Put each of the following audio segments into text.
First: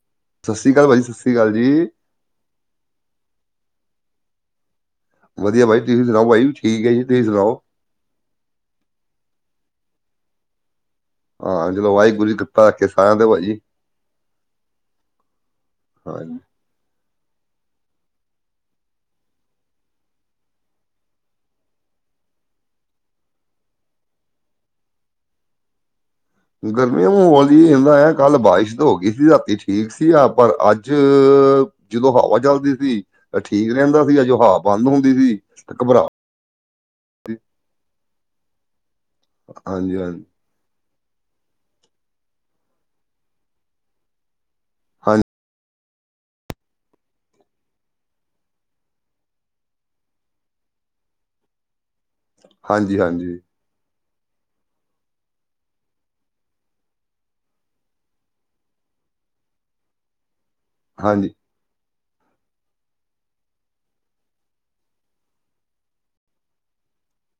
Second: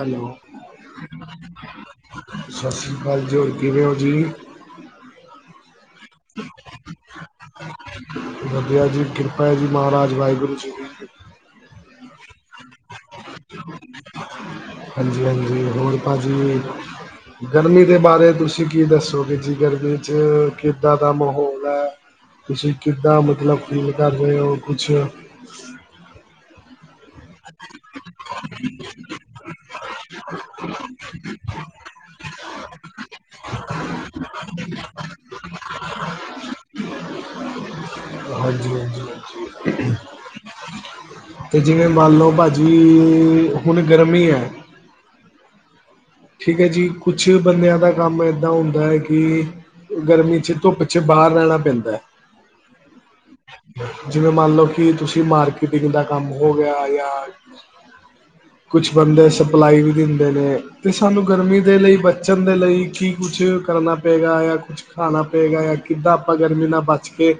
Hello. ਸਤਿ ਸ਼੍ਰੀ ਅਕਾਲ ਭਾਜੀ ਸਤਿ ਸ਼੍ਰੀ ਅਕਾਲ ਜੀ। ਸਤਿ ਸ਼੍ਰੀ ਅਕਾਲ ਜੀ ਹੋਰ ਕਿਵੇਂ ਓ ਜੀ? ਵਧੀਆ ਬਾਈ ਤੁਸੀਂ ਸੁਣਾਓ ਵਾਇਫ ਵੀ ਠੀਕ ਐ ਜੀ ਤੁਸੀਂ ਸੁਣਾਓ? ਵਧੀਆ ਜੀ ਕਿਰਪਾ ਜੀ ਮਹਾਰਾਜ ਵਾਹਿਗੁਰੂ ਜੀ ਦੀ। ਹਾਂ, ਚੱਲੋ ਵਾਹਿਗੁਰੂ ਜੀ ਕਿਰਪਾ ਰੱਖੇ ਸਾਰਿਆਂ ਤੇ ਭਾਜੀ। ਹਾਂਜੀ ਹਾਂਜੀ, ਹੋਰ ਹਾਂਜੀ ਭਾਜੀ। ਗਰਮੀ ਦੇ ਬਾਰੇ ਤੁਸੀਂ ਕੀ ਦੱਸੋ ਕਿ ਜੀ ਗਰਮੀ 'ਚ ਕਿੱਦਾਂ ਦਾ ਮਾਹੌਲ ਐ ਤੁਸੀਂ ਕਿੱਦਾਂ ਮਤਲਬ ਫੀਲ ਕਰ ਰਹੇ ਹੋ ਕੁਛ ਗਰਮੀ [unintelligible] [unintelligible] ਆ ਕੱਲ ਬਾਰਿਸ਼ ਹੋ ਗਈ ਸੀ ਰਾਤੀ ਠੀਕ ਸੀ ਆ ਪਰ ਅੱਜ ਜਦੋਂ ਹਵਾ ਚਲਦੀ ਸੀ ਠੀਕ ਰਹਿੰਦਾ ਸੀ ਜਾਂ ਜੋ ਹਵਾ ਬੰਦ ਹੁੰਦੀ ਸੀ ਘਬਰਾ ਹਾਂਜੀ ਹਾਂਜੀ, ਤੇ ਜਿਵੇਂ ਮੰਨ ਲਓ ਭਾਜੀ ਹੁਣ ਗਰਮੀ ਆ। ਹਾਂਜੀ, ਠੀਕ ਐ ਜੀ ਕੁਛ ਬੰਦਿਆਂ ਦਾ ਕੰਮ ਇੱਦਾਂ ਹੁੰਦਾ ਕਿ ਗਰਮੀ ਚ ਧੁੱਪ ਚ ਬਾਹਰ ਰਹਿਣਾ ਪੈਂਦਾ। ਹਾਂਜੀ-ਹਾਂਜੀ, ਜਿਵੇਂ ਮੰਨ ਲਓ ਕਿ ਤੁਸੀਂ ਮਾਰਕੀਟਿੰਗ ਦਾ ਕੰਮ ਹੋ ਗਿਆ। ਕੁਛ ਬੰਦੇ ਸਪਲਾਈ ਵੀ ਦਿੰਦੇ ਨੇ। ਤੇ ਸਾਨੂੰ ਹਾਂਜੀ ਗਰਮੀ ਦੇ ਲਈ ਬੱਚਣ ਦੇ ਲਈ ਕੀ ਕੁਛ ਕਰਨਾ ਪਏਗਾ ਜਾਂ ਕੁ ਖਾਣਾ ਪਏਗਾ ਜਾਂ ਕਿੱਦਾਂ ਆਪਾਂ ਗਰਮੀ ਨਾਲ ਬਚ ਕੇ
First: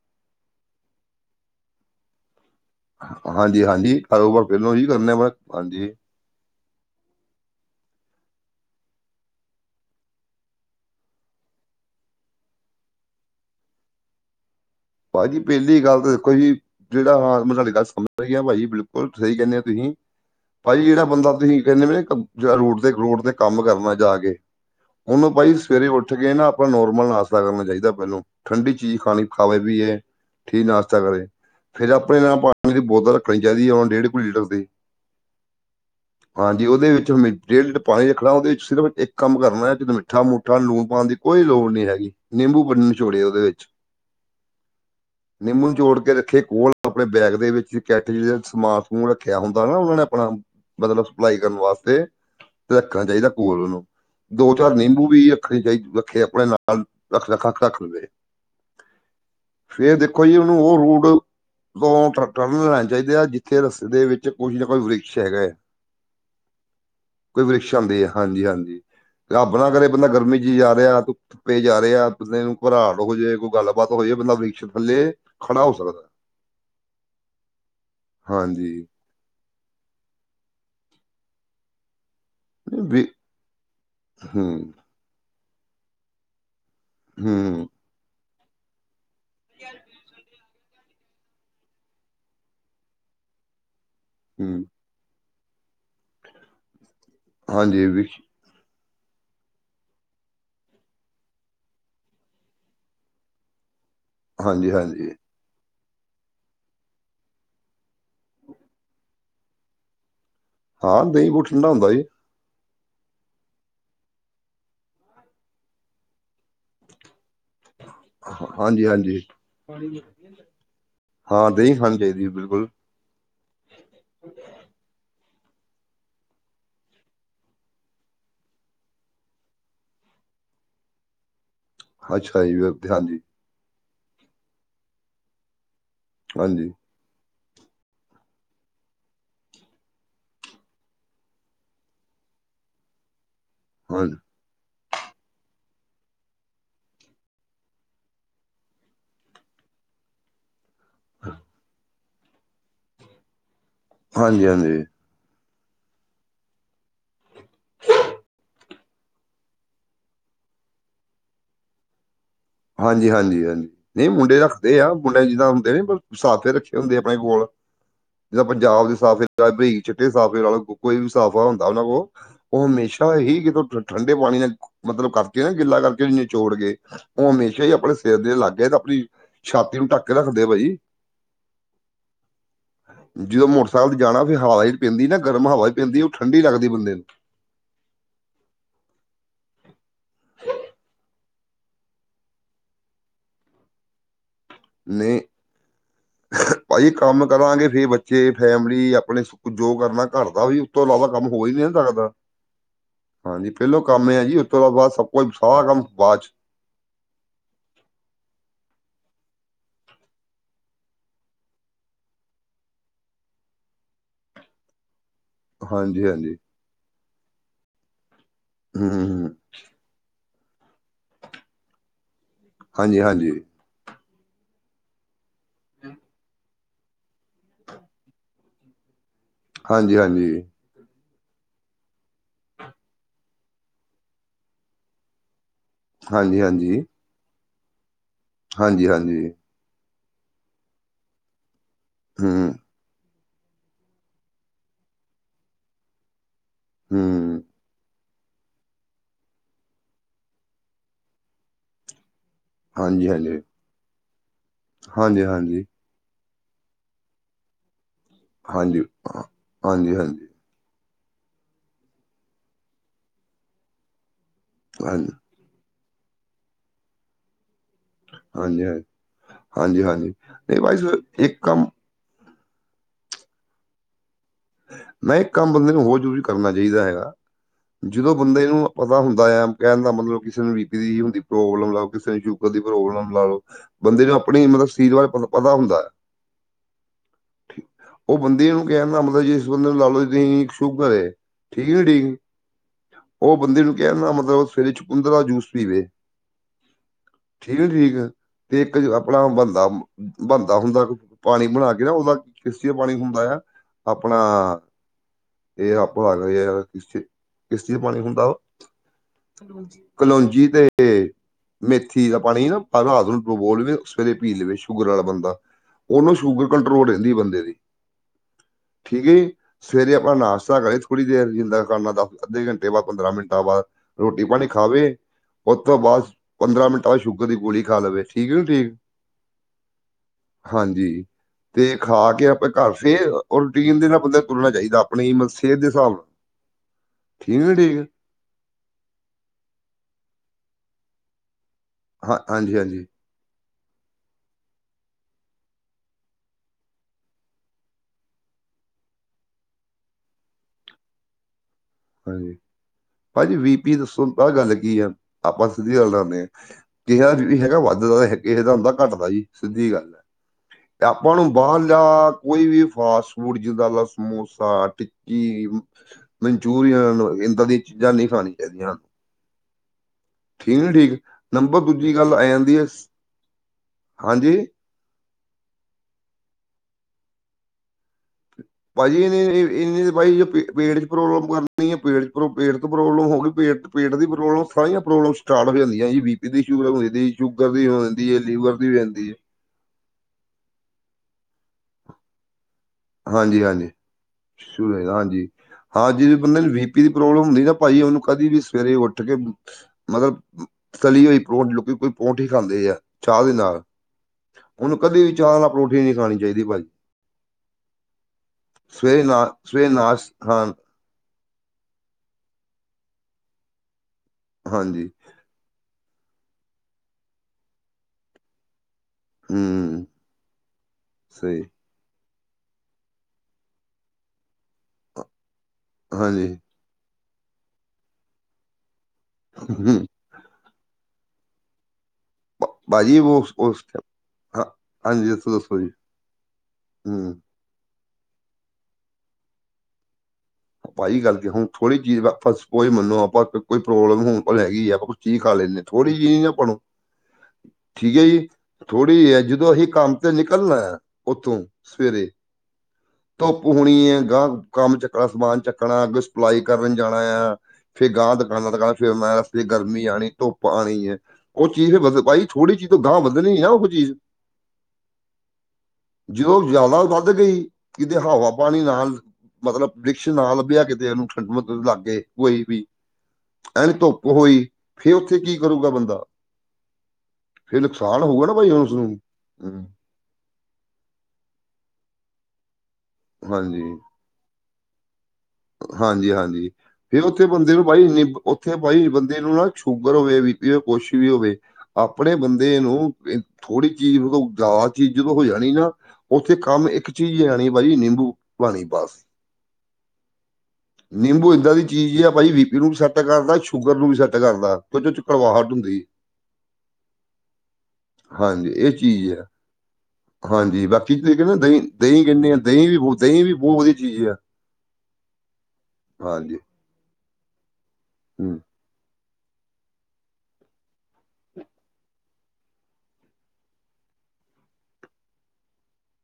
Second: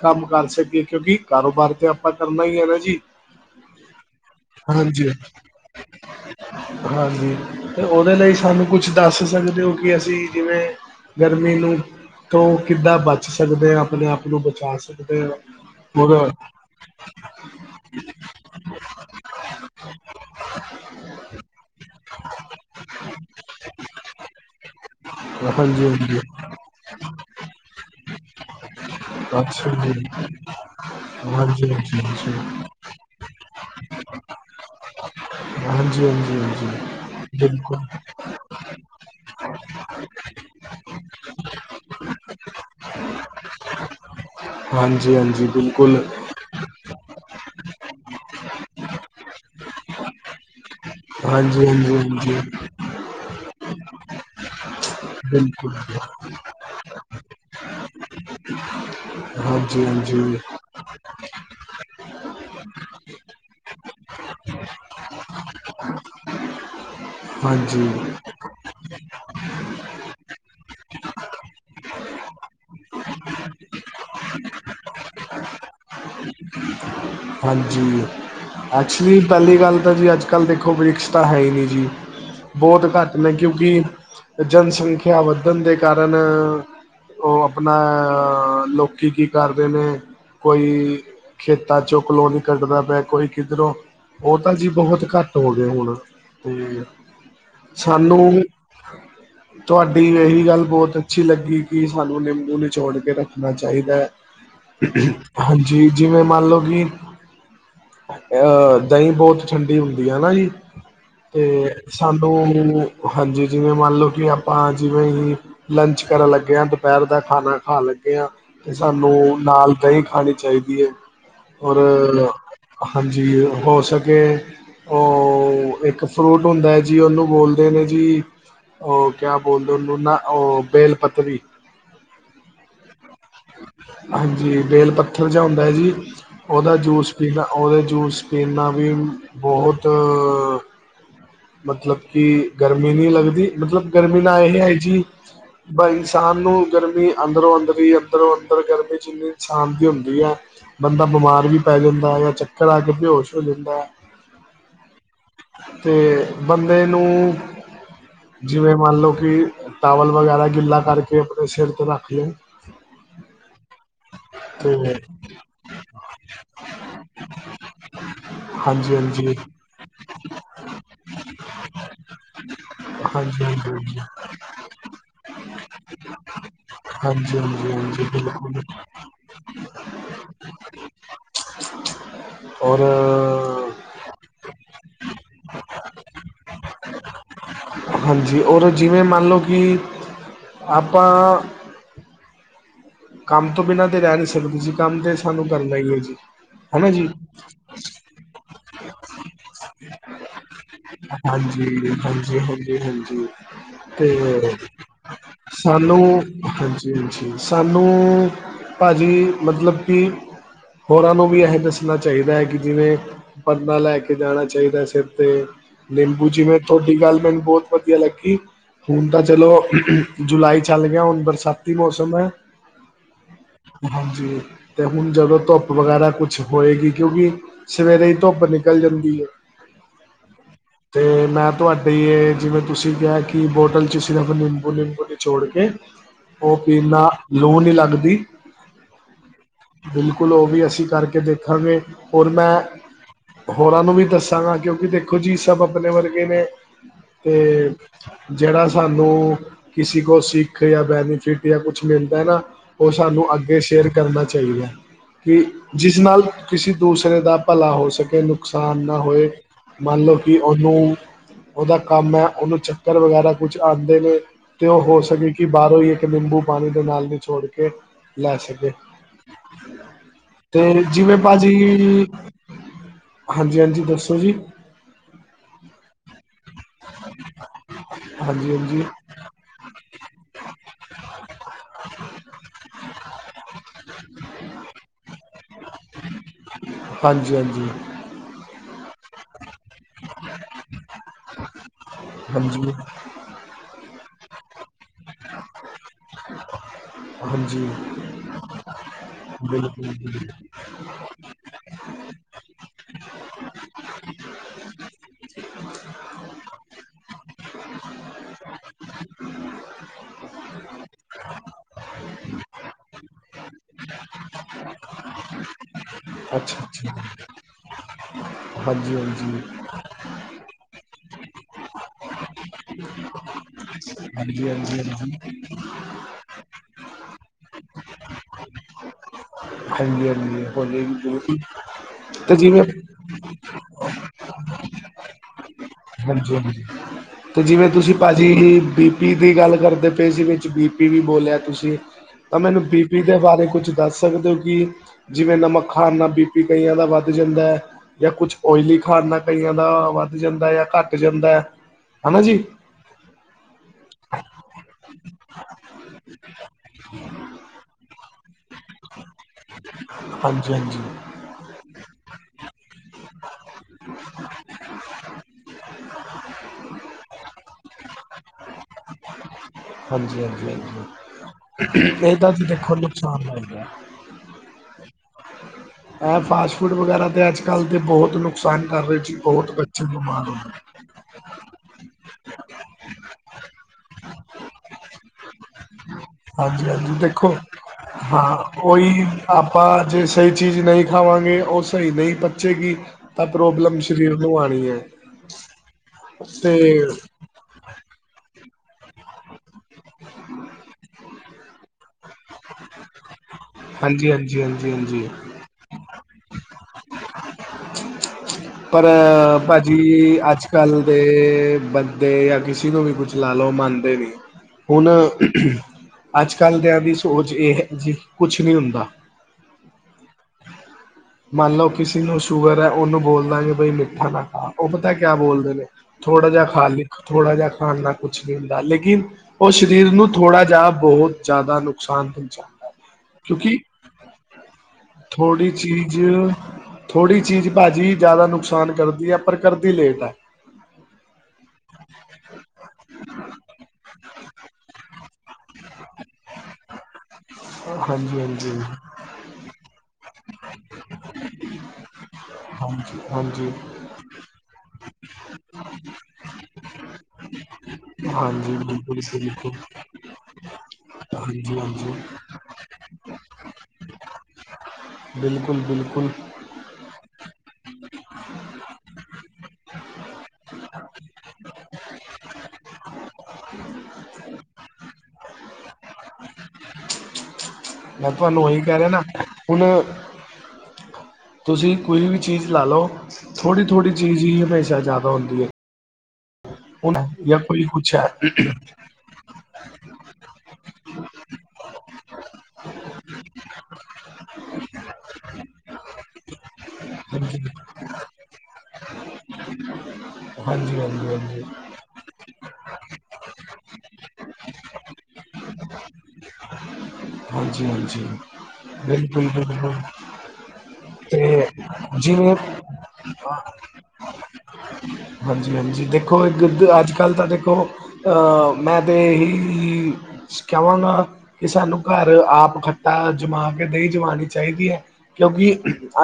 ਕੰਮ ਕਰ ਸਕੀਏ ਕਿਉਂਕਿ ਕਾਰੋਬਾਰ ਤੇ ਆਪਾਂ ਕਰਨਾ ਈ ਆ ਨਾ ਜੀ। ਹਾਂਜੀ-ਹਾਂਜੀ, [unintelligible] ਪਹਿਲੋਂ ਹੀ ਹਾਂਜੀ ਕਰਨੇ ਮੈਂ ਹਾਂਜੀ ਹਾਂਜੀ, ਤੇ ਉਹਦੇ ਲਈ ਸਾਨੂੰ ਕੁਛ ਦੱਸ ਸਕਦੇ ਓ ਕਿ ਅਸੀਂ ਜਿਵੇਂ ਗਰਮੀ ਨੂੰ ਤੋਂ ਕਿੱਦਾਂ ਬਚ ਸਕਦੇ ਆ ਆਪਣੇ ਆਪ ਨੂੰ ਬਚਾ ਸਕ ਭਾਜੀ ਪਹਿਲੀ ਗੱਲ ਤਾਂ ਦੇਖੋ ਜੀ ਜਿਹੜਾ ਹਾਂ ਮੈਂ ਤੁਹਾਡੀ ਗੱਲ ਸਮਝ ਭਾਜੀ ਬਿਲਕੁਲ ਸਹੀ ਕਹਿੰਦੇ ਤੁਸੀਂ। ਭਾਜੀ ਜਿਹੜਾ ਬੰਦਾ ਤੁਸੀਂ ਕਹਿੰਦੇ ਵੀ ਰੋਡ ਤੇ ਰੋਡ ਤੇ ਕੰਮ ਕਰਨਾ ਜਾ ਕੇ ਉਹਨੂੰ ਭਾਈ ਹਾਂਜੀ ਸਵੇਰੇ ਉੱਠ ਹਾਂਜੀ ਕੇ ਨਾ ਆਪਣਾ ਨੋਰਮਲ ਨਾਸ਼ਤਾ ਕਰਨਾ ਚਾਹੀਦਾ ਆਪਾਂ ਨੂੰ ਠੰਡੀ ਚੀਜ਼ ਖਾਣੀ ਖਾਵੇ ਅੱਛਾ ਵੀ ਐ ਜੀ ਠੀਕ ਨਾਸ਼ਤਾ ਕਰੇ ਹਾਂਜੀ ਹਾਂਜੀ ਫੇਰ ਹਾਂਜੀ ਆਪਣੇ ਨਾਲ ਪਾਣੀ ਦੀ ਬੋਤਲ ਰੱਖਣੀ ਚਾਹੀਦੀ ਐ ਹੁਣ ਡੇਢ ਕੁ ਲੀਟਰ ਦੀ। ਹਾਂਜੀ-ਹਾਂਜੀ, ਹਾਂਜੀ, ਉਹਦੇ ਵਿੱਚ ਡੇਢ ਡੇਢ ਪਾਣੀ ਰੱਖਣਾ ਉਹਦੇ ਵਿੱਚ ਸਿਰਫ ਇੱਕ ਕੰਮ ਕਰਨਾ ਜਦੋਂ ਮਿੱਠਾ ਮੁੱਠਾ ਲੂਣ ਪਾਣ ਦੀ। ਕੋਈ ਲੋੜ ਨਹੀਂ ਹੈਗੀ ਨਿੰਬੂ ਨਿਚੋੜੇ ਉਹਦੇ ਵਿੱਚ। ਹਾਂਜੀ-ਹਾਂਜੀ, ਨਿੰਮੂ ਨਿਚੋੜ ਕੇ ਰੱਖੇ ਕੋਲ ਆਪਣੇ ਬੈਗ ਦੇ ਵਿੱਚ। ਕੈਟਰੀ ਸਮਾਨ ਸਮੂਨ ਰੱਖਿਆ ਹੁੰਦਾ ਨਾ ਉਹਨਾਂ ਨੇ ਆਪਣਾ ਮਤਲਬ ਸਪਲਾਈ ਕਰਨ ਹਾਂਜੀ ਹਾਂਜੀ ਵਾਸਤੇ ਹਾਂਜੀ ਰੱਖਣਾ ਚਾਹੀਦਾ ਕੋਲ ਉਹਨੂੰ ਦੋ ਚਾਰ ਨਿੰਬੂ ਵੀ ਰੱਖਣੀ ਬਿਲਕੁਲ ਚਾਹੀ ਰੱਖੇ ਆਪਣੇ ਨਾਲ ਰੱਖ ਰੱਖ ਰੱਖ ਲਵੇ [unintelligible] ਫੇਰ ਦੇਖੋ ਜੀ ਹਾਂਜੀ ਉਹਨੂੰ ਉਹ ਰੂਟ ਕਦੋਂ [unintelligible] ਲੈਣਾ ਚਾਹੀਦਾ ਆ ਜਿੱਥੇ ਰਸਤੇ ਦੇ ਵਿੱਚ ਕੁਝ ਨਾ ਕੋਈ ਵ੍ਰਿਸ਼ ਹੈਗਾ। [unintelligible] ਕੋਈ ਵਿ੍ਰਕਸ਼ ਆਂਦੇ ਆ ਹਾਂਜੀ ਹਾਂਜੀ। ਰੱਬ ਨਾ ਕਰੇ ਬੰਦਾ ਗਰਮੀ 'ਚ ਜਾ ਰਿਹਾ ਧੁੱ ਧੱਪੇ ਜਾ ਰਹੇ ਆ ਬੰਦੇ ਨੂੰ ਘਬਰਾਟ ਹੋ ਜਾਵੇ ਕੋਈ ਗੱਲਬਾਤ ਹੋ ਜਾਏ। ਬੰਦਾ ਬ੍ਰਿਖਸ਼ ਥੱਲੇ ਖੜਾ ਹੋ ਸਕਦਾ। [inaudible] ਹਾਂਜੀ ਹਾਂਜੀ ਅੱਛਾ ਵੀ ਪਹਿਲੀ ਗੱਲ ਤਾਂ ਜੀ ਅੱਜ ਕੱਲ੍ਹ ਦੇਖੋ ਬ੍ਰਿਕਸ਼ ਤਾਂ ਹੈ ਹੀ ਨਹੀਂ ਜੀ। ਨਹੀਂ, ਬਹੁਤ ਵੀ ਘੱਟ ਨੇ ਕਿਉਂਕਿ ਹੂੰ ਜਨਸੰਖਿਆ ਵਧਣ ਦੇ ਕਾਰਨ ਉਹ ਹੂੰ ਆਪਣਾ ਲੋਕੀ ਕੀ ਕਰਦੇ ਨੇ। ਕੋਈ ਖੇਤਾਂ 'ਚੋਂ ਕਲੋਨੀ ਕੱਢਦਾ ਪਿਆ ਕੋਈ ਕਿੱਧਰੋਂ ਉਹ ਤਾਂ ਹੂੰ ਜੀ ਬਹੁਤ ਘੱਟ ਹੋ ਗਏ ਹੁਣ ਤੇ ਹਾਂਜੀ ਵੀ ਸਾਨੂੰ ਤੁਹਾਡੀ ਇਹੀ ਗੱਲ ਬਹੁਤ ਅੱਛੀ ਲੱਗੀ ਕਿ ਸਾਨੂੰ ਨਿੰਬੂ ਨਿਚੋੜ ਕੇ ਰੱਖਣਾ ਚਾਹੀਦਾ। ਹਾਂਜੀ ਹਾਂਜੀ ਹਾਂਜੀ ਜਿਵੇਂ ਮੰਨ ਲਓ ਕਿ ਅਹ ਦਹੀਂ ਬਹੁਤ ਠੰਡੀ ਹੁੰਦੀ ਹੈ ਜੀ ਹਾਂ ਦਹੀਂ ਤੇ ਬਹੁਤ ਠੰਡਾ ਹੁੰਦਾ ਜੀ ਸਾਨੂੰ ਹਾਂਜੀ ਜਿਵੇਂ ਮੰਨ ਲਓ ਕਿ ਆਪਾਂ ਜਿਵੇਂ ਹੀ ਲੰਚ ਕਰਨ ਲੱਗੇਿਆ ਦੁਪਹਿਰ ਦਾ ਖਾਣਾ ਖਾਣ ਲੱਗ ਹਾਂ- ਤੇ ਹਾਂਜੀ ਹਾਂਜੀ ਸਾਨੂੰ ਨਾਲ ਦਹੀਂ ਖਾਣੀ ਚਾਹੀਦੀ ਹੈ। ਹਾਂ, ਦਹੀਂ ਔਰ ਖਾਣੀ ਚਾਹੀਦੀ ਬਿਲਕੁਲ। ਹਾਂਜੀ ਹੋ ਸਕੇ। ਉਹ ਇੱਕ ਫਰੂਟ ਹੁੰਦਾ ਜੀ ਉਹਨੂੰ ਬੋਲਦੇ ਨੇ ਜੀ। ਉਹ ਕਿਆ ਬੋਲਦੇ ਉਹਨੂੰ ਨਾ ਉਹ ਬੇਲ ਪੱਥਰੀ ਅੱਛਾ ਜੀ ਫੇਰ ਤੇ ਹਾਂਜੀ। ਹਾਂਜੀ ਵੇਲ ਪੱਥਰ ਜਿਹਾ ਹੁੰਦਾ ਹੈ ਜੀ ਹਾਂਜੀ, ਉਹਦਾ ਜੂਸ ਪੀਨਾ ਉਹਦੇ ਜੂਸ ਪੀਨਾ ਵੀ ਬਹੁਤ ਮਤਲਬ ਕਿ ਗਰਮੀ ਨਹੀਂ ਲੱਗਦੀ ਮਤਲਬ ਹਾਂਜੀ, ਗਰਮੀ ਨਾਏ ਹੈ ਜੀ। ਇਨਸਾਨ ਨੂੰ ਗਰਮੀ ਅੰਦਰੋਂ ਅੰਦਰ ਹੀ ਅੰਦਰੋਂ ਅੰਦਰ ਗਰਮੀ ਜਿੰਨੀ ਇਨਸਾਨ ਦੀ ਹੁੰਦੀ ਆ। ਬੰਦਾ ਬਿਮਾਰ ਵੀ ਪੈ ਜਾਂਦਾ ਜਾਂ ਚੱਕਰ ਆ ਕੇ ਬੇਹਸ਼ ਹੋ ਜਾਂਦਾ। ਹਾਂਜੀ- ਹਾਂਜੀ ਤੇ ਬੰਦੇ ਨੂੰ ਜਿਵੇਂ ਮੰਨ ਲਓ ਕਿ ਟਾਵਲ ਵਗੈਰਾ ਗਿੱਲਾ ਕਰਕੇ ਆਪਣੇ ਸਿਰ ਤੇ ਰੱਖ ਲਏ। ਹਾਂਜੀ -ਹਾਂਜੀ -ਹਾਂਜੀ ਨਹੀਂ ਮੁੰਡੇ ਤੇ ਰੱਖਦੇ ਆ ਮੁੰਡੇ ਜਿੱਦਾਂ ਹੁੰਦੇ ਨੇ ਸਾਫ਼ੇ ਰੱਖੇ ਹੁੰਦੇ ਆਪਣੇ ਕੋਲ ਜਿੱਦ ਪੰਜਾਬ ਹਾਂਜੀ ਦੇ ਹਾਂਜੀ ਸਾਫ਼ੇ ਬਰੀਕ ਛਿੱਟੇ ਸਾਫੇ ਨਾਲ ਕੋਈ ਵੀ ਸਾਫ਼ਾ ਹੁੰਦਾ ਉਹਨਾਂ ਕੋਲ ਉਹ ਹਮੇਸ਼ਾ ਹੀ ਹਾਂਜੀ ਜਦੋਂ ਹਾਂਜੀ ਹਾਂਜੀ ਠੰਡੇ ਪਾਣੀ ਨਾਲ ਮਤਲਬ ਕਰਕੇ ਨਾ ਗਿੱਲਾ ਕਰਕੇ ਨਿਚੋੜ ਕੇ ਉਹ ਹਾਂਜੀ ਹਮੇਸ਼ਾ ਹੀ ਹਾਂਜੀ ਆਪਣੇ ਹਾਂਜੀ ਸਿਰ ਦੇ ਬਿਲਕੁਲ ਲਾਗੇ ਤੇ ਆਪਣੀ ਛਾਤੀ ਨੂੰ ਢੱਕ ਕੇ ਰੱਖਦੇ ਬਈ। ਔਰ ਜਦੋਂ ਮੋਟਰਸਾਈਕਲ ਜਾਣਾ ਫਿਰ ਹਵਾ ਪੈਂਦੀ ਨਾ ਗਰਮ ਹਵਾ ਪੈਂਦੀ ਉਹ ਠੰਡੀ ਲੱਗਦੀ ਬੰਦੇ ਨੂੰ ਹਾਂਜੀ ਔਰ ਜਿਵੇਂ ਮੰਨ ਲਓ ਕਿ ਆਪਾਂ ਕੰਮ ਤੋਂ ਬਿਨਾਂ ਤੇ ਰਹਿ ਨਹੀਂ ਸਕਦੀ ਜੀ ਕੰਮ ਤੇ ਨਹੀਂ ਸਾਨੂੰ ਕਰਨਾ ਹੀ ਹੈ ਜੀ। ਹਨਾ ਭਾਜੀ ਜੀ ਕੰਮ ਕਰਾਂਗੇ ਫੇਰ ਬੱਚੇ ਫੈਮਿਲੀ ਆਪਣੇ ਜੋ ਕਰਨਾ ਘਰ ਦਾ ਵੀ ਉਸਤ ਤੋਂ ਇਲਾਵਾ ਕੰਮ ਹੋ ਹੀ ਨ ਹਾਂਜੀ ਸਕਦਾ ਹਾਂਜੀ ਹਾਂਜੀ ਹਾਂਜੀ ਪਹਿਲੋ ਕੰਮ ਆ ਜੀ ਤੇ ਉਤੋਂ ਇਲਾਵਾ ਬਾਦ ਸਭ ਕੁਛ ਹੋਰ ਕੰਮ ਸਾਨੂੰ ਬਾਅਦ 'ਚ ਹਾਂਜੀ -ਹਾਂਜੀ ਸਾਨੂੰ ਭਾਜੀ ਮਤਲਬ ਕਿ ਹੋਰਾਂ ਨੂੰ ਵੀ ਇਹ ਦੱਸਣਾ ਚਾਹੀਦਾ ਹੈ ਕਿ ਜਿਵੇਂ ਪਰਨਾ ਲੈ ਕੇ ਜਾਣਾ ਚਾਹੀਦਾ ਸਿਰ ਤੇ ਹਾਂਜੀ ਨਿੰਬੂ ਹਾਂਜੀ ਜਿਵੇਂ ਤੁਹਾਡੀ ਗੱਲ ਮੈਨੂੰ ਬਹੁਤ ਵਧੀਆ ਲੱਗੀ। ਹੂੰ ਹੁਣ ਹੂੰ, ਤਾਂ ਹੂੰ। ਚਲੋ ਜੁਲਾਈ ਚੱਲ ਗਿਆ ਹੁਣ ਬਰਸਾਤੀ ਮੌਸਮ ਹੈ ਹਾਂਜੀ ਹਾਂਜੀ ਹਾਂਜੀ ਤੇ ਹੁਣ ਜਦੋਂ ਧੁੱਪ ਵਗੈਰਾ ਕੁਛ ਹੋਏਗੀ ਕਿਉਂਕਿ ਸਵੇਰੇ ਹੀ ਧੁੱਪ ਨਿਕਲ ਜਾਂਦੀ ਹੈ। ਹਾਂਜੀ -ਹਾਂਜੀ ਅਤੇ ਮੈਂ ਤੁਹਾਡੀ ਇਹ ਜਿਵੇਂ ਤੁਸੀਂ ਕਿਹਾ ਕਿ ਬੋਟਲ 'ਚ ਸਿਰਫ ਨਿੰਬੂ- ਨਿੰਬੂ ਨਿਚੋੜ ਕੇ ਹਾਂਜੀ ਉਹ ਹਾਂਜੀ ਪੀਨਾ ਨਾਲ ਲੂ ਨਹੀਂ ਲੱਗਦੀ। ਹਾਂਜੀ -ਹਾਂਜੀ ਬਿਲਕੁਲ ਉਹ ਵੀ ਅਸੀਂ ਕਰਕੇ ਦੇਖਾਂਗੇ ਹੋਰ ਹੂੰ ਮੈਂ ਹੋਰਾਂ ਨੂੰ ਵੀ ਦੱਸਾਂਗਾ ਕਿਉਂਕਿ ਦੇਖੋ ਜੀ ਸਭ ਆਪਣੇ ਵਰਗੇ ਨੇ ਹੂੰ ਤੇ ਜਿਹੜਾ ਸਾਨੂੰ ਕਿਸੇ ਕੋਲ ਸਿੱਖ ਜਾਂ ਬੈਨੀਫਿਟ ਜਾਂ ਕੁਛ ਮਿਲਦਾ ਨਾ ਉਹ ਹਾਂਜੀ ਸਾਨੂੰ ਹਾਂਜੀ ਅੱਗੇ ਸ਼ੇਅਰ ਕਰਨਾ ਚਾਹੀਦਾ ਹੈ ਹਾਂਜੀ ਕਿ ਹਾਂਜੀ ਜਿਸ ਨਾਲ ਕਿਸੇ ਦੂਸਰੇ ਦਾ ਭਲਾ ਹੋ ਸਕੇ ਨੁਕਸਾਨ ਹਾਂਜੀ ਨਾ ਹਾਂ, ਹੋਏ ਹਾਂਜੀ ਮੰਨ ਲਓ ਹਾਂਜੀ ਕਿ ਉਹਨੂੰ ਉਹਦਾ ਕੰਮ ਹੈ ਉਹਨੂੰ ਚੱਕਰ ਵਗੈਰਾ ਕੁਛ ਆਉਂਦੇ ਨੇ ਤੇ ਉਹ ਹਾਂਜੀ ਹੋ ਹਾਂਜੀ ਸਕੇ ਕਿ ਬਾਹਰੋਂ ਹੀ ਇੱਕ ਨਿੰਬੂ ਪਾਣੀ ਦੇ ਨਾਲ ਨਛੋੜ ਕੇ ਲੈ ਸਕੇ ਹਾਂਜੀ ਹਾਂਜੀ ਹਾਂਜੀ। ਨਹੀਂ ਭਾਈ ਤੇ ਸਾਹਿਬ, ਜੀਵੇ ਇੱਕ ਕੰਮ ਭਾਜੀ ਹਾਂਜੀ ਹਾਂਜੀ ਦੱਸੋ ਜੀ ਮ ਇੱਕ ਕੰਮ ਬੰਦੇ ਨੂੰ ਹੋਰ ਜ਼ਰੂਰੀ ਕਰਨਾ ਚਾਹੀਦਾ ਹੈਗਾ ਜਦੋਂ ਬੰਦੇ ਹਾਂਜੀ ਨੂੰ ਹਾਂਜੀ ਪਤਾ ਹੁੰਦਾ ਹਦਾ ਐ ਕਹਿਣ ਦਾ ਮਤਲਬ ਕਿਸੇ ਨੂੰ ਬੀ ਪੀ ਦੀ ਹ ਪ੍ਰੋਬਲਮ ਲਾਓ ਕਿਸੇ ਨੂੰ ਸ਼ੂਗਰ ਦੀ ਪ੍ਰੋਬਲਮ ਲਾ ਲਓ ਬੰਦੇ ਨੂੰ ਆਪਣੀ ਮਤਲਬ ਚੀਜ਼ ਬਾਰੇ ਪਤਾ ਹੁੰਦਾ ਹੈ ਹਾਂਜੀ ਠੀਕ। ਹਾਂਜੀ ਉਹ ਬੰਦੇ ਨੂੰ ਕਹਿਣਦਾ ਮਤਲਬ ਜੇ ਇਸ ਬੰਦੇ ਨੂੰ ਲ ਲੋਓ ਸ਼ੂਗਰ ਏ ਠੀਕ ਨੀ ਠੀਕ ਹਾਂਜੀ ਉਹ ਬੰਦੇ ਨੂੰ ਕਹਿ ਨਾ ਮਤਲਬ ਸਵੇਰੇ ਚਕੁੰਦਰ ਦਾ ਜੂਸ ਪੀਵੇ ਹੂੰ ਠੀਕ ਠੀਕ ਤੇ ਇੱਕ ਆਪਣਾ ਬੰਦਾ ਬਿਲਕੁਲ ਬਿਲਕੁਲ। ਬਣਦਾ ਹੁੰਦਾ ਕੁ ਪਾਣੀ ਬਣਾ ਕੇ ਨਾ ਉਹਦਾ ਕਿਸ਼ਤੀ ਦਾ ਪਾਣੀ ਹੁੰਦਾ ਆ ਆਪਣਾ ਇਹ ਆਪਾਂ ਆ ਗ ਆ ਯਾਰ ਕਿਸ਼ ਤਰ੍ਹਾਂ ਦਾ ਪਾਣੀ ਹੁੰਦਾ ਵ ਕਲੋਂਜੀ ਤੇ ਮੇਥੀ ਦਾ ਪਾਣੀ ਨਾ ਰਾਤ ਨੂੰ ਡਬੋ ਲਵੇ ਸਵੇਰੇ ਪੀ ਲਵੇ ਸ਼ੂਗਰ ਵਾਲਾ ਬੰਦਾ ਉਹਨੂੰ ਸ਼ੂਗਰ ਅੱਛਾ ਕੰਟਰੋਲ ਅੱਛਾ ਰਹਿੰਦੀ ਬੰਦੇ ਦੀ ਹਾਂਜੀ ਠੀਕ ਹੈ ਜੀ ਹਾਂਜੀ ਸਵੇਰੇ ਆਪਣਾ ਨਾਸ਼ਤਾ ਕਰੇ ਥੋੜ੍ਹੀ ਦੇਰ ਜਿੰਦਾ ਕਰਨਾ ਦਸ ਅੱਧੇ ਘੰਟੇ ਬਾਅਦ ਪੰਦਰਾਂ ਮਿੰਟਾਂ ਬਾਅਦ ਰੋਟੀ ਪਾਣੀ ਹਾਂਜੀ ਹਾਂਜੀ ਖਾਵੇ ਹਾਂਜੀ ਹਾਂਜੀ ਉਸ ਤੋਂ ਬਾਅਦ ਪੰਦਰਾਂ ਮਿੰਟਾਂ ਬਾਅਦ ਸ਼ੂਗਰ ਦੀ ਗੋਲੀ ਖਾ ਲਵੇ ਠੀਕ ਹੈੀ ਠੀਕ ਹਾਂਜੀ ਹੋ ਜਾਏਗੀ ਹਾਂਜੀ ਬਿਲਕੁਲ ਤੇ ਖਾ ਕੇ ਤੇ ਆਪਾਂ ਜਿਵੇਂ ਘਰ ਫੇਰ ਉਹ ਰੂਟੀਨ ਦੇ ਨਾਲ ਬੰਦੇ ਨੂੰ ਤੁਰਣਾ ਚਾਹੀਦਾ ਆਪਣੀ ਮਤਲਬ ਸਿਹਤ ਦੇ ਹਿਸਾਬ ਨਾਲ ਹਾਂਜੀ ਹਾਂਜੀ ਠੀਕ ਤੇ ਨ ਜਿਵੇਂ ਠੀਕ ਤੁਸੀਂ ਭਾਜੀ ਬੀ ਪੀ ਦੀ ਗੱਲ ਕਰਦੇ ਪਏ ਸੀ ਵਿੱਚ ਬੀ ਪੀ ਵੀ ਬੋਲਿਆ ਤੁਸੀਂ ਹਾਂ ਤਾਂ ਹਾਂਜੀ ਮੈਨੂੰ ਬੀ ਹਾਂਜੀ ਪੀ ਦੇ ਬਾਰੇ ਕੁਛ ਦੱਸ ਸਕਦੇ ਹੋ ਕਿ ਜਿਵੇਂ ਨਮਕ ਖਾ ਨਾਲ ਬੀ ਪੀ ਕਈਆਂ ਦਾ ਵੱਧ ਜਾਂਦਾ ਹੈ ਜਾਂ ਕੁਛ ਓਇਲੀ ਖਾਣ ਨਾਲ ਕਈਆਂ ਦਾ ਵੱਧ ਜਾਂਦਾ ਜਾਂ ਘੱਟ ਜਾਂਦਾ ਹਨਾ ਹਾਂਜੀ। ਜੀ ਭਾਜੀ ਵੀ ਪੀ ਦੱਸੋ ਆ ਗੱਲ ਕੀ ਆ ਆਪਾਂ ਸਿੱਧੀ ਗੱਲ ਕਰਦੇ ਹਾਂ ਕਿਸੇ ਦਾ ਹੈਗਾ ਵੱਧਦਾ ਕਿਸੇ ਦਾ ਹੁੰਦਾ ਘੱਟਦਾ ਜੀ ਸਿੱਧੀ ਗੱਲ ਹੈ ਹਾਂਜੀ ਹਾਂਜੀ ਤੇ ਆਪਾਂ ਨੂੰ ਬਾਹਰ ਲਿਆ ਕੋਈ ਵੀ ਫਾਸਟ ਫੂਡ ਜਿਦਾ ਸਮੋਸਾ ਕੀ ਚੂਰ ਹੀਨਾਂ ਨੂੰ ਇੱਦਾਂ ਦੀਆਂ ਚੀਜ਼ਾਂ ਨਹੀਂ ਖਾਣੀ ਚਾਹੀਦੀਆਂ ਹਨ ਹਾਂਜੀ-ਹਾਂਜੀ-ਹਾਂਜੀ, ਨੰਬਰ ਦੂਜੀ ਗੱਲ ਇਹ ਆ ਤਾਂ ਜਾਂਦੀ ਹੈ ਦੇਖੋ ਨੁਕਸਾਨਦਾ- ਹਾਂਜੀ। ਏ ਫਾਸਟ ਫੂਡ ਵਗੈਰਾ ਤੇ ਅੱਜ ਕੱਲ੍ਹ ਦੇ ਬਹੁਤ ਲੋਕ [unintelligible] ਭਾਜੀ ਰਹੇ। ਪੇਟ ਚ ਪ੍ਰੋਬਲਮ ਕਰਨੀ ਪੇਟ ਪੇਟ ਚ ਪ੍ਰੋਬਲਮ ਹੋ ਗਈ ਪੇਟ ਪੇਟ ਦੀ ਪ੍ਰੋਬਲਮ ਸਾਰੀਆਂ ਪ੍ਰੋਬਲਮ ਸਟਾਰਟ ਹੋ ਜਾਂਦੀਆਂ ਜੀ, ਬੀ ਪੀ ਦੀ ਹਾਂਜੀ ਸ਼ੂਗਰ, ਦੀ ਸ਼ੂਗਰ ਦੀ ਹੋ ਜਾਂਦੀ ਲੀਵਰ। ਦੀ ਹੋ ਕੋਈ ਜਾਂਦੀ ਹੈ ਆਪਾਂ ਜੇ ਸਹੀ ਚੀਜ਼ ਨਹੀਂ ਖਾਵਾਂਗੇ, ਉਹ ਸਹੀ ਨਹੀਂ ਪਚੇਗੀ। ਤਾਂ ਪ੍ਰੋਬਲਮ ਸਰੀਰ ਨੂੰ ਆਉਣੀ ਹੈ ਹਾਂਜੀ-ਹਾਂਜੀ-ਹਾਂਜੀ, ਹਾਂ ਜੇ ਬੰਦੇ ਨੂੰ ਤੇ ਬੀ ਪੀ ਦੀ ਪ੍ਰੋਬਲਮ ਹੁੰਦੀ ਨਾ ਭਾਜੀ ਉਹਨੂੰ ਕਦੀ ਵੀ ਸਵੇਰੇ ਉੱਠ ਕੇ, ਮਤਲਬ ਤਲੀ ਹੋਈ ਪਰੋਟ ਲੁਕੀ ਪ੍ਰੋਠੀ ਖਾਂਦੇ ਆ, ਚਾਹ ਦੇ ਨਾਲ, ਹਾਂਜੀ ਹਾਂਜੀ ਹਾਂਜੀ ਉਹਨੂੰ ਕਦੇ ਹਾਂਜੀ ਵੀ ਚਾਹ ਨਾਲ ਪਰੋਠੀ ਨਹੀਂ ਖਾਣੀ ਚਾਹੀਦੀ ਭਾਜੀ। ਪਰ, ਸਵੇਰੇ ਨਾ ਸਵੇਰੇ ਨਾਸ਼ ਭਾਅਜੀ ਅੱਜ ਹਾਂ ਕੱਲ੍ਹ ਤੇ, ਬੰਦੇ ਜਾਂ ਕਿਸੇ ਨੂੰ ਵੀ ਕੁਛ ਲਾ ਲਓ, ਮੰਨਦੇ ਨਹੀਂ, ਹੁਣ ਹਾਂਜੀ ਅੱਜ ਕੱਲ ਦਿਆਂ ਦੀ ਸੋਚ ਇਹ ਹੈ ਜੀ, ਕੁੱਛ ਨਹੀਂ ਹੁੰਦਾ। ਹੂੰ ਸਹੀ ਮੰਨ ਲਓ ਕਿਸੇ ਨੂੰ ਸ਼ੂਗਰ ਹੈ, ਉਹਨੂੰ ਬੋਲ ਨਾਲੇ ਬਈ ਮਿੱਠਾ ਨਾ ਖਾ। ਉਹ ਪਤਾ ਕਿਆ ਬੋਲਦੇ ਨੇ, ਹਾਂਜੀ ਥੋੜ੍ਹਾ ਜਿਹਾ ਖਾ ਲੀ। ਥੋੜਾ ਜਿਹਾ ਖਾਣ ਨਾਲ ਕੁਛ ਨਹੀਂ ਹੁੰਦਾ ਲੇਕਿਨ ਉਹ ਹੂੰ ਸਰੀਰ ਨੂੰ ਥੋੜਾ ਜਾਹਾ ਬਹੁਤ ਜਿਆਦਾ ਨੁਕਸਾਨ ਹੁੰ ਭਾਜੀ [unintelligible] ਹਾਂਜੀ ਦੱਸੋ ਥੋੜ੍ਹੀ ਦੱਸੋ ਜੀ ਚੀਜ਼, ਥੋੜ੍ਹੀ ਹੂੰ। ਚੀਜ਼ ਭਾਜੀ ਜ਼ਿਆਦਾ ਨੁਕਸਾਨ ਕਰਦੀ ਹੈ, ਪਰ ਕਰਦੀ ਲੇਟ ਹੈ। ਭਾਜੀ, ਗੱਲ ਕੀ ਹੁਣ, ਥੋੜੀ ਚੀਜ਼ ਆਪਾਂ ਸਪੋਜ਼ ਮੰਨੋ ਆਪਾਂ ਕੋਈ ਪ੍ਰੋਬਲਮ ਹੁਣ ਓਪਨ ਹੈਗੀ ਆ ਚੀਜ ਖਾ ਲੈਂਦੇ, ਥੋੜ੍ਹੀ ਜਹੀ ਨਾ ਅਪਣੁਂ [inaudible] ਠੀਕ ਹੈ ਹਾਂਜੀ ਜੀ, ਹਾਂਜੀ ਥੋੜ੍ਹੀ ਜ ਹੈ ਜਦੋਂ ਅਸੀਂ ਕੰਮ ਤੇ ਨਿਕਲਣਾ, ਉਤੋ ਸਵੇਰੇ ਹਾਂਜੀ। ਧੁੱਪ ਹਾਂਜੀ ਹੋਣੀ ਆ, ਗਾਹਕ ਕੰਮ ਚੱਕਣਾ, ਸਮਾਨ ਚੱਕਣਾ, ਅੱਗੋ ਸਪਲਾਈ ਕਰਨ ਜਾਣਾ ਆ ਫੇਰ ਗਾਂਦ ਖਾਨਾ ਹਾਂਜੀ ਦੁਕਾਨ ਫਿਰ ਬਿਲਕੁਲ ਮੈੰ ਤਸਤੇ, ਬਿਲਕੁਲ ਗਰਮੀ ਆਣੀ, ਧੁੱਪ ਆਣੀ ਏ, ਉਹ ਹਾਂਜੀ ਚੀਜ਼ ਏ ਹਾਂਜੀ ਬਸ ਭਾਜੀ ਥੋੜੀ ਜਿਹੀ ਤ ਗਾਂਹ ਵਧਣੀ ਏ ਉਹ ਚੀਜ਼ ਬਿਲਕੁਲ-ਬਿਲਕੁਲ। ਜਾਈਦਾ ਵੱਧ ਗਈ, ਕਿਤੇ ਹਵਾ-ਪਾਣੀ ਨਾਲ ਮਤਲਬ ਬ੍ਰਿਕਸ਼ ਨਾ ਲੱਭਿਆ ਕਿਤੇ, ਓਹਨੂੰ ਠੰਡੂ ਮਗ ਲਾਗੇ ਕੋਈ ਵੀ ਐਨ ਧੁੱਪ ਹੋਈ, ਫੇਰ ਉੱਥੇ ਕੀ ਕਰੂਗਾ ਬੰਦਾ। ਫੇਰ ਨੁਕਸਾਨ ਮੈਂ ਹਊਗਾ ਨਾ ਤੁਹਾਨੂੰ ਭਾਜੀ ਉਹੀ ਕਹਿ ਰਿਹਾ ਉਸਨੂੰ, ਨਾ ਹੁਂ। ਹੁਣ ਤੁਸੀਂ ਕੋਈ ਵੀ ਚੀਜ਼ ਲਾ ਲਓ, ਥੋੜੀ-ਥੋੜੀ ਜੀ-ਜੀ, ਹਮੇਸ਼ਾ ਜ਼ਿਆਦਾ ਹੁੰਦੀ ਹੈ। ਹਾਂਜੀ-ਹਾਂਜੀ। ਹੁਣ ਫਿਰ ਉੱਥੇ ਜਾਂ ਬੰਦੇ ਕੋਈ ਨੂੰ ਭਾਜੀ ਕੁਛ ਹੈ ਨਿਬ, ਉੱਥੇ ਭਾਜੀ ਬੰਦੇ ਨੂੰ ਨਾ ਸ਼ੂਗਰ ਹੋਵੇ, ਬੀ ਪੀ ਹੋ, ਕੁਛ ਵੀ ਹੋਵੇ ਆਪਣੇ ਬੰਦੇ ਨੂੰ, ਥੋੜੀ ਚੀਜ਼ ਮਤਲਬ ਜ਼ਿਆਦਾ ਚੀਜ਼ ਜਦੋਂ ਹੋ ਜਾਣੀ ਨਾ ਉੱਥੇ ਕੰਮ ਇੱਕ ਚੀਜ਼ ਆਣੀ ਭਾਜੀ, ਨਿੰਬੂ ਪਾਣੀ ਬਸ। ਹਾਂਜੀ-ਹਾਂਜੀ, ਨਿੰਬੂ ਹਾਂਜੀ। ਏਦਾਂ ਦੀ ਚੀਜ਼ ਆ ਭਾਜੀ, ਬੀ ਪੀ ਨੂੰ ਵੀ ਸੈਟ ਕਰਦਾ, ਸ਼ੂਗਰ ਨੂੰ ਵੀ ਸੈੱਟ ਕਰਦਾ, ਕਿਉੰਕਿ ਓਚ ਕੜਵਾਹਟ ਹੁੰਦੀ ਏ। ਹਾਂਜੀ-ਹਾਂਜੀ, ਹਾਂਜੀ ਇਹ ਚੀਜ਼ ਆ ਬਿਲਕੁਲ-ਬਿਲਕੁਲ। ਹਾਂਜੀ, ਬਾਕੀ ਕਈ ਕਹਿੰਦੇ ਦਹੀਂ, ਦਹੀਂ ਕਹਿੰਦੇ ਆ, ਜਿਵੇਂ ਦਹੀਂ ਵੀ ਬਹੁਤ, ਦਹੀਂ ਵੀ ਬਹੁਤ ਵਧੀਆ ਚੀਜ਼ ਆ। ਹਾਂਜੀ-ਹਾਂਜੀ, ਦੇਖੋ ਹਾਂਜੀ ਇੱਕਧ ਅੱਜ-ਕੱਲ੍ਹ ਤਾਂ ਦੇਖੋ ਹੂੰ। ਅ, ਮੈਂ ਤੇ ਇਹੀ ਕਵਾਂਗਾ ਕਿ ਸਾਨੂੰ ਘਰ ਫੇਰ ਆਪ ਖੱਟਾ ਜਮਾ ਕੇ, ਦਹੀ ਜਮਉਣੀ ਚਾਹੀਦੀ ਹੈ? ਕਿਉਂਕਿ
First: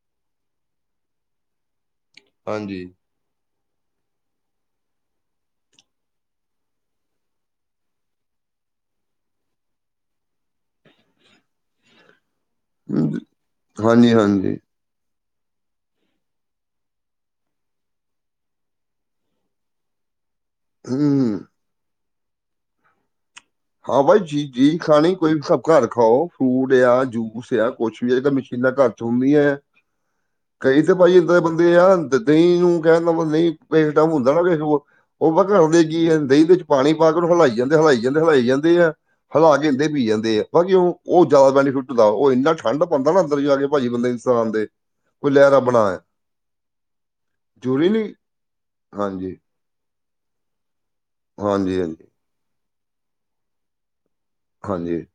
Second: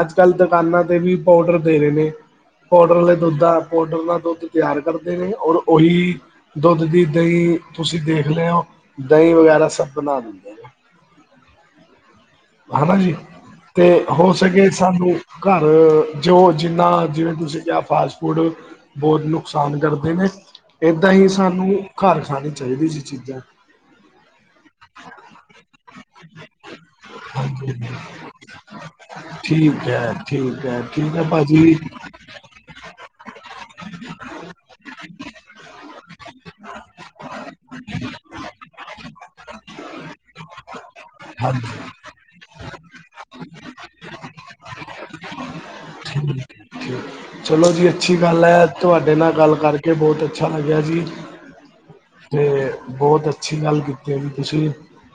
ਅੱਜ-ਕੱਲ ਦੁਕਾਨਾਂ ਤੇ ਵੀ ਪਾਊਡਰ ਦੇ ਰਹੇ ਨੇ। ਹਾਂਜੀ ਪੌਡਰਲੇ ਦੁੱਧ ਆ, ਪੌਡਰ ਦਾ ਦੁੱਧ ਤਿਆਰ ਕਰਦੇ ਨੇ, ਔਰ ਉਹੀ ਦੁੱਧ ਦੀ ਦਹੀਂ, ਤੁਸੀਂ ਦੇਖ ਲਓ, ਦਹੀਂ ਵਗੈਰਾ ਸਭ ਬਣਾ ਦਿੰਦੇ ਨੇ ਹਨਾ ਜੀ, ਹੂੰ, ਤੇ ਹਾਂਜੀ ਹੋ ਹਾਂਜੀ ਸਕੇ ਸਾਨੂੰ ਘਰ, ਜੋ ਜਿੰਨਾ, ਜਿਵੇਂ ਤੁਸੀਂ ਕਿਹਾ ਫਾਸਟ ਫੂਡ ਬਹੁਤ ਨੁਕਸਾਨ ਕਰਦੇ ਨੇ, ਏਦਾਂ ਹੀ ਹੂੰ ਸਾਨੂੰ ਘਰ ਖਾਣੀ ਚਾਹੀਦੀ ਜੀ ਚੀਜ਼ਾਂ। ਹਾਂ ਬਾਈ, ਜੀ ਚੀਜ ਖਾਣੀ ਕੋਈ ਵੀ, ਸਭ ਘਰ ਖਾਓ। ਫਰੂਟ ਆ, ਜੂਸ ਆ, ਕੁਛ ਵੀ, ਇਹ ਤਾਂ ਮਸ਼ੀਨਾਂ ਘਰ ਚ ਹੁੰਦੀਆਂ ਹੈ। ਠੀਕ ਹੈ ਠੀਕ ਹੈ ਕਈ ਤੇ ਠੀਕ ਭਾਈ ਹੈ ਇੱਦਾਂ ਦੇ ਭਾਜੀ ਬੰਦੇ ਆ ਦਹੀਂ ਨੂੰ ਕਹਿ ਦਿੰਨਾ, ਮਤ ਨਹੀਂ ਪੇਸ਼ਟਮ ਹੁੰਦਾ ਨਾ ਉਹ ਉਹ [unintelligible] ਜੀ ਦਹੀਂ ਦੇ ਵਿੱਚ ਪਾਣੀ ਪਾ ਕੇ ਉਹਨੂ ਹਿਲਾਈ ਜਾਂਦੇ ਹਿਲਾਈ ਜਾਂਦੇ ਹਿਲਾਈ ਜਾਂਦੇ ਆ ਹਿਲਾ ਕੇ ਏਦੇ ਈ ਪੀ ਜਾਂਦੇ ਆ ਬਾਕੀ ਉਹ ਉਹ ਜ਼ਿਆਦਾ ਹਾਂਜੀ ਬੈਨੀਫਿਟ ਦਾ, ਉਹ ਇੰਨਾ ਠੰਢ ਪਉਦਾ ਨਾ ਅੰਦਰ ਜਾ ਕੇ ਭਾਜੀ, ਬੰਦੇ ਇਨਸਰਾਨ ਦੇ, ਕੋਈ ਲਹਿਰਾ ਬਣਾਏ। ਹ ਚਲੋ ਜੀ ਅੱਛੀ ਗੱਲ ਹੈ, ਤੁਹਾਡੇ ਨਾਲ ਹਾਂਜੀ ਗ ਤੇ ਬਹੁਤ ਅੱਛਾ ਲੱਗਿਆ ਜੀ। ਹਾਂਜੀ-ਹਾਂਜੀ। ਤੇ ਬਹੁਤ ਅੱਛੀ ਗੱਲ ਕੀਤੀ ਹੈ ਜ ਤੁਸੀਂ, ਹਾਂਜੀ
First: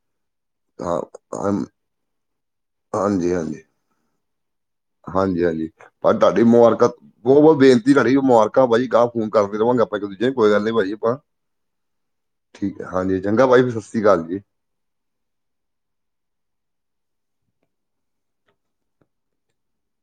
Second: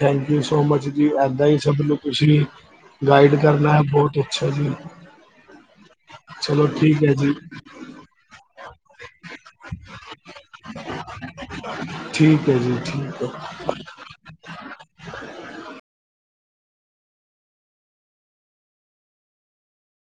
ਥੈਂਕ ਯੂ ਸੋ ਮਚ। ਹਾਂ ਜੀ ਇੱਦਾਂ ਹੀ ਹਾਂ- ਸਭ ਨੂੰ ਤੁਸੀਂ ਗਾਈਡ ਕਰਨਾ ਹੈ ਬਹੁਤ ਅੱਛਾ ਜੀ। ਹਾਂਜੀ-ਹਾਂਜੀ, ਪਰ ਤੁਹਾਡੀ ਚਲੋ ਮੁਬਾਰਕਾਂ- ਠੀਕ ਹੈ ਜੀ ਬਹੁਤ ਬਹੁ ਬੇਨਤੀ ਤੁਹਾਡੀ, ਮੁਬਾਰਕਾਂ ਭਾਜੀ, ਗਾਲ-ਗੁਲ ਫੋਨ ਕਰਦੇ ਰਵਾਂਗੇ ਆਪਾਂ, ਇਕ ਦੁਜੇ ਕੋਈ ਗੱਲ ਨਹੀਂ ਭਾਜੀ ਆਪਾਂ। ਹੈ ਜੀ ਠੀਕ ਆ, ਹਾਂਜੀ ਹੈ ਚੰਗਾ ਭਾਜੀ ਸਤਿ ਸ੍ਰੀ ਕਾਲ ਜੀ।